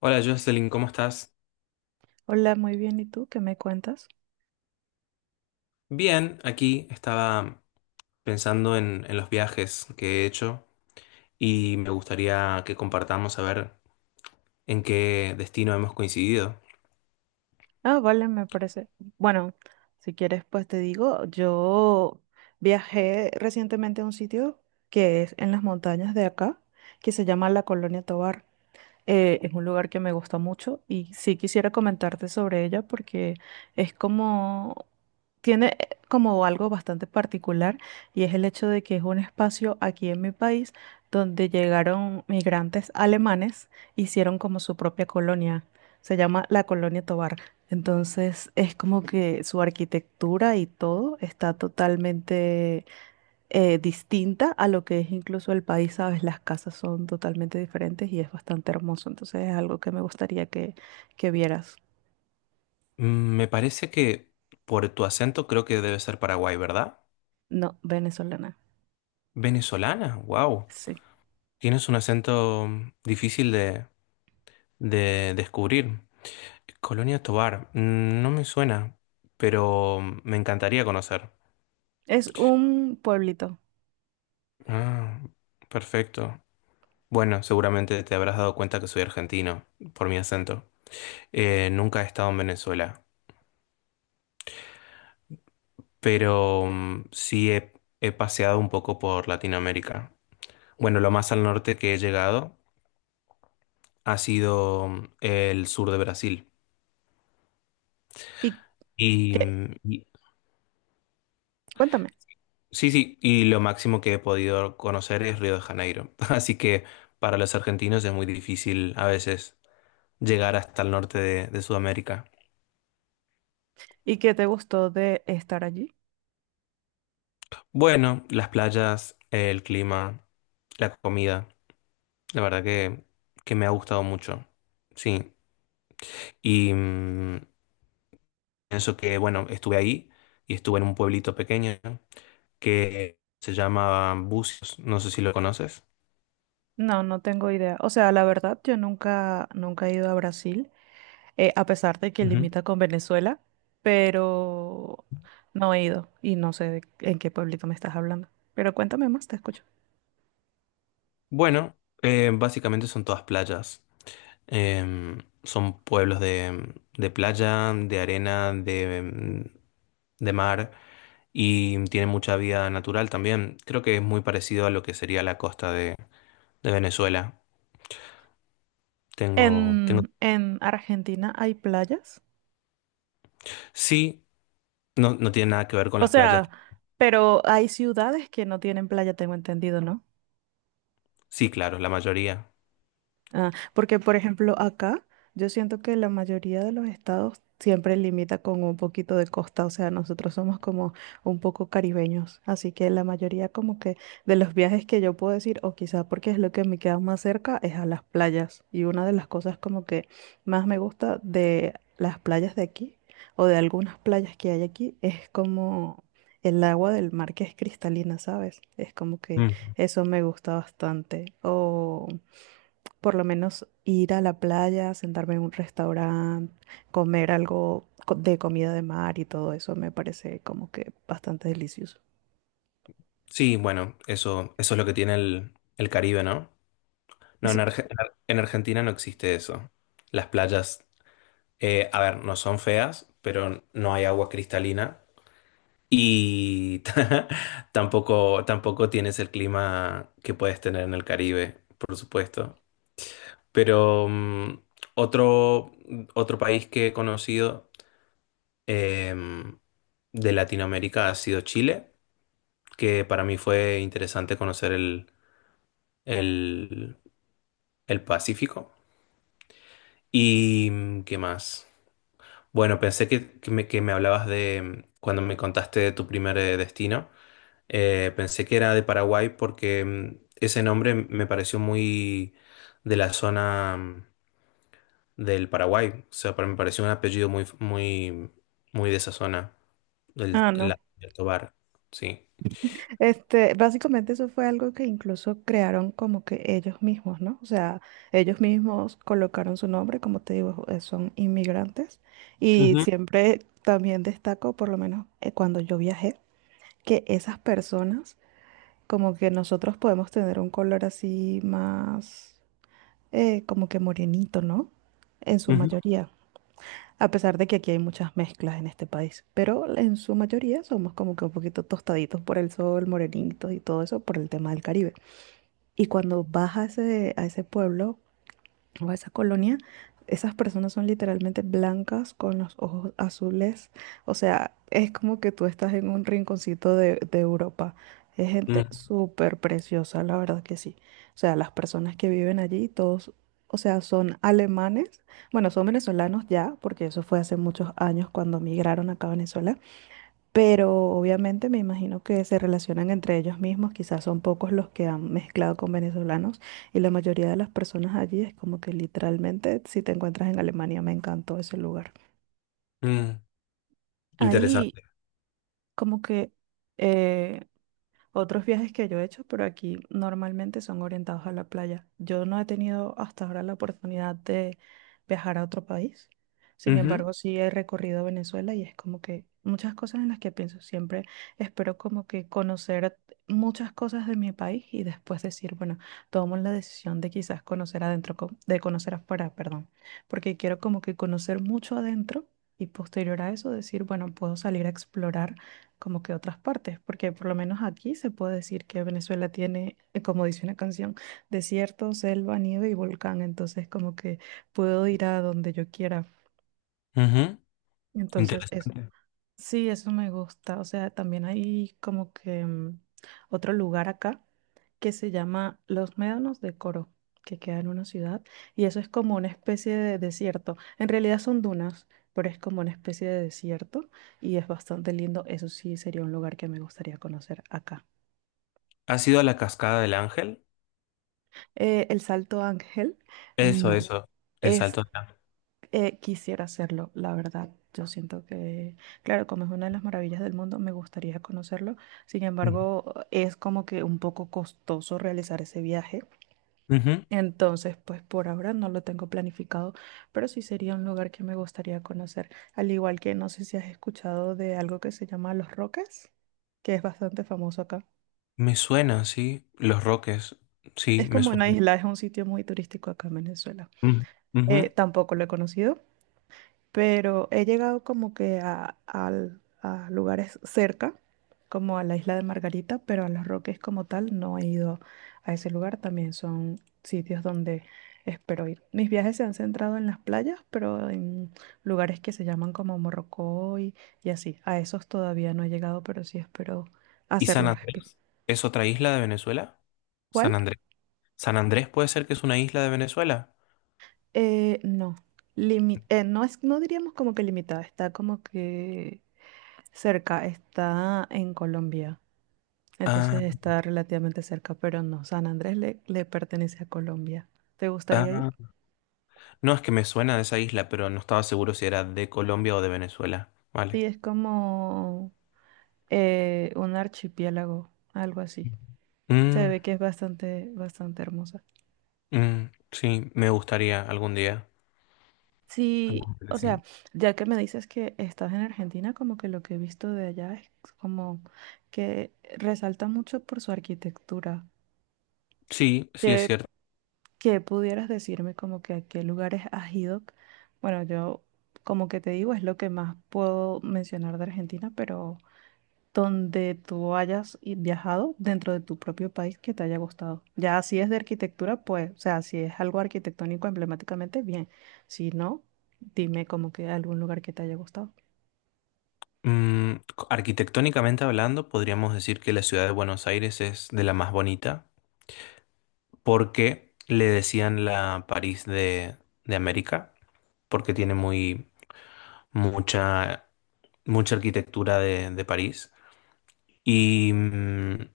Hola, Jocelyn, ¿cómo estás? Hola, muy bien. ¿Y tú qué me cuentas? Bien, aquí estaba pensando en los viajes que he hecho y me gustaría que compartamos, a ver, en qué destino hemos coincidido. Ah, vale, me parece. Bueno, si quieres, pues te digo, yo viajé recientemente a un sitio que es en las montañas de acá, que se llama la Colonia Tovar. Es un lugar que me gusta mucho y sí quisiera comentarte sobre ella porque es como, tiene como algo bastante particular y es el hecho de que es un espacio aquí en mi país donde llegaron migrantes alemanes, hicieron como su propia colonia, se llama la Colonia Tovar. Entonces es como que su arquitectura y todo está totalmente distinta a lo que es incluso el país, ¿sabes? Las casas son totalmente diferentes y es bastante hermoso, entonces es algo que me gustaría que vieras. Me parece que por tu acento creo que debe ser Paraguay, ¿verdad? No, venezolana, Venezolana, wow. sí. Tienes un acento difícil de descubrir. Colonia Tovar, no me suena, pero me encantaría conocer. Es un pueblito. Ah, perfecto. Bueno, seguramente te habrás dado cuenta que soy argentino por mi acento. Nunca he estado en Venezuela, pero he paseado un poco por Latinoamérica. Bueno, lo más al norte que he llegado ha sido, el sur de Brasil. ¿Y Y, qué? mm, y- Cuéntame. sí, sí, y lo máximo que he podido conocer es Río de Janeiro. Así que para los argentinos es muy difícil a veces llegar hasta el norte de Sudamérica. ¿Y qué te gustó de estar allí? Bueno, las playas, el clima, la comida. La verdad que me ha gustado mucho. Sí. Y pienso que, bueno, estuve ahí y estuve en un pueblito pequeño que se llama Bucios. No sé si lo conoces. No, no tengo idea. O sea, la verdad, yo nunca he ido a Brasil, a pesar de que Ujú. limita con Venezuela, pero no he ido y no sé en qué pueblito me estás hablando. Pero cuéntame más, te escucho. Bueno, básicamente son todas playas. Em, Son pueblos de playa, de arena, de mar, y tienen mucha vida natural también. Creo que es muy parecido a lo que sería la costa de Venezuela. Tengo, tengo. En Argentina hay playas. Sí, no, no tiene nada que ver con O las playas. sea, pero hay ciudades que no tienen playa, tengo entendido, ¿no? Sí, claro, la mayoría. Ah, porque, por ejemplo, acá yo siento que la mayoría de los estados siempre limita con un poquito de costa, o sea, nosotros somos como un poco caribeños, así que la mayoría como que de los viajes que yo puedo decir, o quizás porque es lo que me queda más cerca, es a las playas. Y una de las cosas como que más me gusta de las playas de aquí, o de algunas playas que hay aquí, es como el agua del mar que es cristalina, ¿sabes? Es como que Mm. eso me gusta bastante. O por lo menos ir a la playa, sentarme en un restaurante, comer algo de comida de mar y todo eso me parece como que bastante delicioso. Sí, bueno, eso es lo que tiene el Caribe, ¿no? No, Sí. En Argentina no existe eso. Las playas, a ver, no son feas, pero no hay agua cristalina y, tampoco tienes el clima que puedes tener en el Caribe, por supuesto. Pero otro, otro país que he conocido, em, de Latinoamérica, ha sido Chile, que para mí fue interesante conocer el, el Pacífico. ¿Y qué más? Bueno, pensé que, que me hablabas de, cuando me contaste de tu primer, destino, pensé que era de Paraguay porque, ese nombre me pareció muy de la zona, del Paraguay. O sea, para me pareció un apellido muy de esa zona, Ah, no. Del Tobar. Sí. Este, básicamente eso fue algo que incluso crearon como que ellos mismos, ¿no? O sea, ellos mismos colocaron su nombre, como te digo, son inmigrantes. Y Ujú, siempre también destaco, por lo menos cuando yo viajé, que esas personas, como que nosotros podemos tener un color así más como que morenito, ¿no? En su ujú, mayoría. A pesar de que aquí hay muchas mezclas en este país, pero en su mayoría somos como que un poquito tostaditos por el sol, morenitos y todo eso por el tema del Caribe. Y cuando vas a ese pueblo, o a esa colonia, esas personas son literalmente blancas con los ojos azules. O sea, es como que tú estás en un rinconcito de Europa. Es gente ujú, súper preciosa, la verdad que sí. O sea, las personas que viven allí, todos, o sea, son alemanes. Bueno, son venezolanos ya, porque eso fue hace muchos años cuando migraron acá a Venezuela, pero obviamente me imagino que se relacionan entre ellos mismos, quizás son pocos los que han mezclado con venezolanos y la mayoría de las personas allí es como que literalmente si te encuentras en Alemania, me encantó ese lugar. ujú. Ahí Interesante. como que eh, otros viajes que yo he hecho, pero aquí normalmente son orientados a la playa. Yo no he tenido hasta ahora la oportunidad de viajar a otro país. Sin Ujú, embargo, sí he recorrido Venezuela y es como que muchas cosas en las que pienso. Siempre espero como que conocer muchas cosas de mi país y después decir, bueno, tomo la decisión de quizás conocer adentro, de conocer afuera, perdón, porque quiero como que conocer mucho adentro y posterior a eso decir, bueno, puedo salir a explorar como que otras partes, porque por lo menos aquí se puede decir que Venezuela tiene, como dice una canción, desierto, selva, nieve y volcán, entonces como que puedo ir a donde yo quiera. ujú. Entonces, es. Interesante. Sí, eso me gusta. O sea, también hay como que otro lugar acá que se llama Los Médanos de Coro, que queda en una ciudad, y eso es como una especie de desierto. En realidad son dunas, pero es como una especie de desierto y es bastante lindo. Eso sí sería un lugar que me gustaría conocer acá. ¿Has ido a la cascada del Ángel? El Salto Ángel, Eso, no. eso, el Es. salto del Ángel. Quisiera hacerlo, la verdad. Yo siento que, claro, como es una de las maravillas del mundo, me gustaría conocerlo. Sin embargo, es como que un poco costoso realizar ese viaje. Ujú. Ujú. Entonces, pues por ahora no lo tengo planificado, pero sí sería un lugar que me gustaría conocer. Al igual que no sé si has escuchado de algo que se llama Los Roques, que es bastante famoso acá. Me suena, sí. Los Roques, sí, Es me como una suena. isla, es un sitio muy turístico acá en Venezuela. Ujú. Ujú. Tampoco lo he conocido, pero he llegado como que a, a lugares cerca, como a la isla de Margarita, pero a Los Roques como tal no he ido a ese lugar. También son sitios donde espero ir. Mis viajes se han centrado en las playas, pero en lugares que se llaman como Morrocoy y así. A esos todavía no he llegado, pero sí espero ¿Y San hacerlo. Andrés? ¿Es otra isla de Venezuela? San ¿Cuál? Andrés. ¿San Andrés puede ser que es una isla de Venezuela? No. No es, no diríamos como que limitada, está como que cerca, está en Colombia. Ah, Entonces está relativamente cerca, pero no, San Andrés le, le pertenece a Colombia. ¿Te gustaría ir? ah. No, es que me suena de esa isla, pero no estaba seguro si era de Colombia o de Venezuela. Vale. Sí, es como un archipiélago, algo así. Se Mm, ve que es bastante, bastante hermosa. Sí, me gustaría algún día. Sí, Algún día. o sea, Sí, ya que me dices que estás en Argentina, como que lo que he visto de allá es como que resalta mucho por su arquitectura, sí, sí es que cierto. ¿qué pudieras decirme como que a qué lugares has ido? Bueno, yo como que te digo es lo que más puedo mencionar de Argentina, pero donde tú hayas viajado dentro de tu propio país que te haya gustado. Ya si es de arquitectura, pues, o sea, si es algo arquitectónico emblemáticamente, bien. Si no, dime como que algún lugar que te haya gustado. Mm, Arquitectónicamente hablando, podríamos decir que la ciudad de Buenos Aires es de la más bonita, porque le decían la París de América, porque tiene mucha, mucha arquitectura de París. Y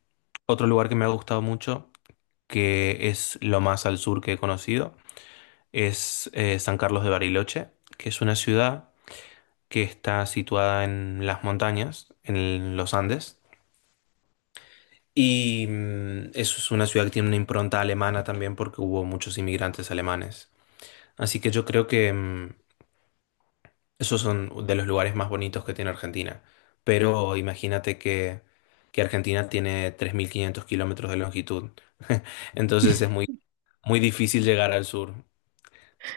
otro lugar que me ha gustado mucho, que es lo más al sur que he conocido, es San Carlos de Bariloche, que es una ciudad que está situada en las montañas, en los Andes. Y eso es una ciudad que tiene una impronta alemana también, porque hubo muchos inmigrantes alemanes. Así que yo creo que, esos son de los lugares más bonitos que tiene Argentina. Pero imagínate que Argentina tiene 3500 km de longitud. Entonces es muy difícil llegar al sur.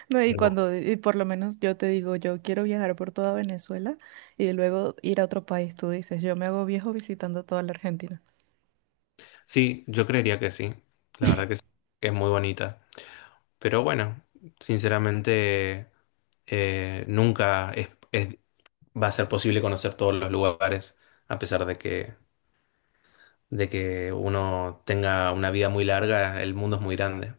No, y Pero cuando, y por lo menos yo te digo, yo quiero viajar por toda Venezuela y luego ir a otro país, tú dices, yo me hago viejo visitando toda la Argentina. sí, yo creería que sí. La verdad que sí, que es muy bonita. Pero bueno, sinceramente, nunca va a ser posible conocer todos los lugares, a pesar de que uno tenga una vida muy larga. El mundo es muy grande.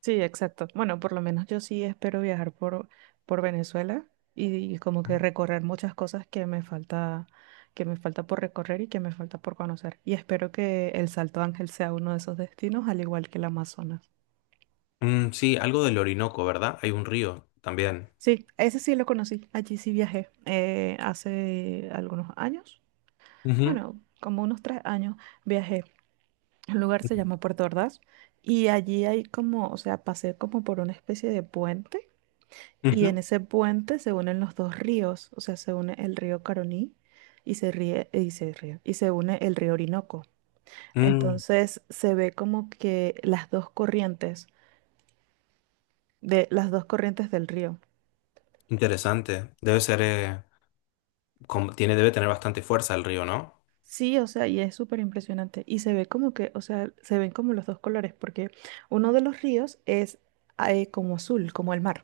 Sí, exacto. Bueno, por lo menos yo sí espero viajar por Venezuela y, como que recorrer muchas cosas que me falta por recorrer y que me falta por conocer. Y espero que el Salto Ángel sea uno de esos destinos, al igual que el Amazonas. Mm, sí, algo del Orinoco, ¿verdad? Hay un río también. Sí, ese sí lo conocí. Allí sí viajé hace algunos años. Ujú, Bueno, como unos 3 años viajé. El lugar se llama Puerto Ordaz y allí hay como, o sea, pasé como por una especie de puente. Y en ujú. ese puente se unen los dos ríos, o sea, se une el río Caroní y se une el río Orinoco. Mm, Entonces se ve como que las dos corrientes de las dos corrientes del río. interesante. Debe ser, tiene, debe tener bastante fuerza el río, ¿no? Sí, o sea, y es súper impresionante. Y se ve como que, o sea, se ven como los dos colores, porque uno de los ríos es como azul, como el mar.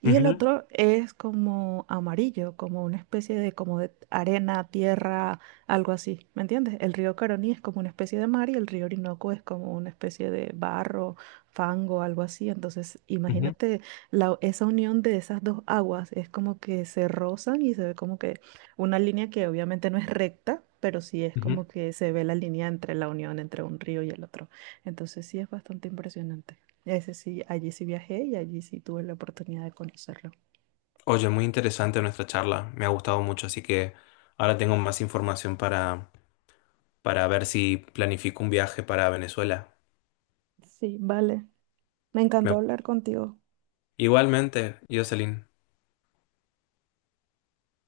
Y el Ujú, otro es como amarillo, como una especie de, como de arena, tierra, algo así, ¿me entiendes? El río Caroní es como una especie de mar y el río Orinoco es como una especie de barro, fango, algo así. Entonces, ujú, imagínate la, esa unión de esas dos aguas, es como que se rozan y se ve como que una línea que obviamente no es recta, pero sí es ujú. como que se ve la línea entre la unión entre un río y el otro. Entonces, sí es bastante impresionante. Ese sí, allí sí viajé y allí sí tuve la oportunidad de conocerlo. Oye, muy interesante nuestra charla. Me ha gustado mucho, así que ahora tengo más información para ver si planifico un viaje para Venezuela. Sí, vale. Me encantó Me-, hablar contigo. igualmente, Jocelyn.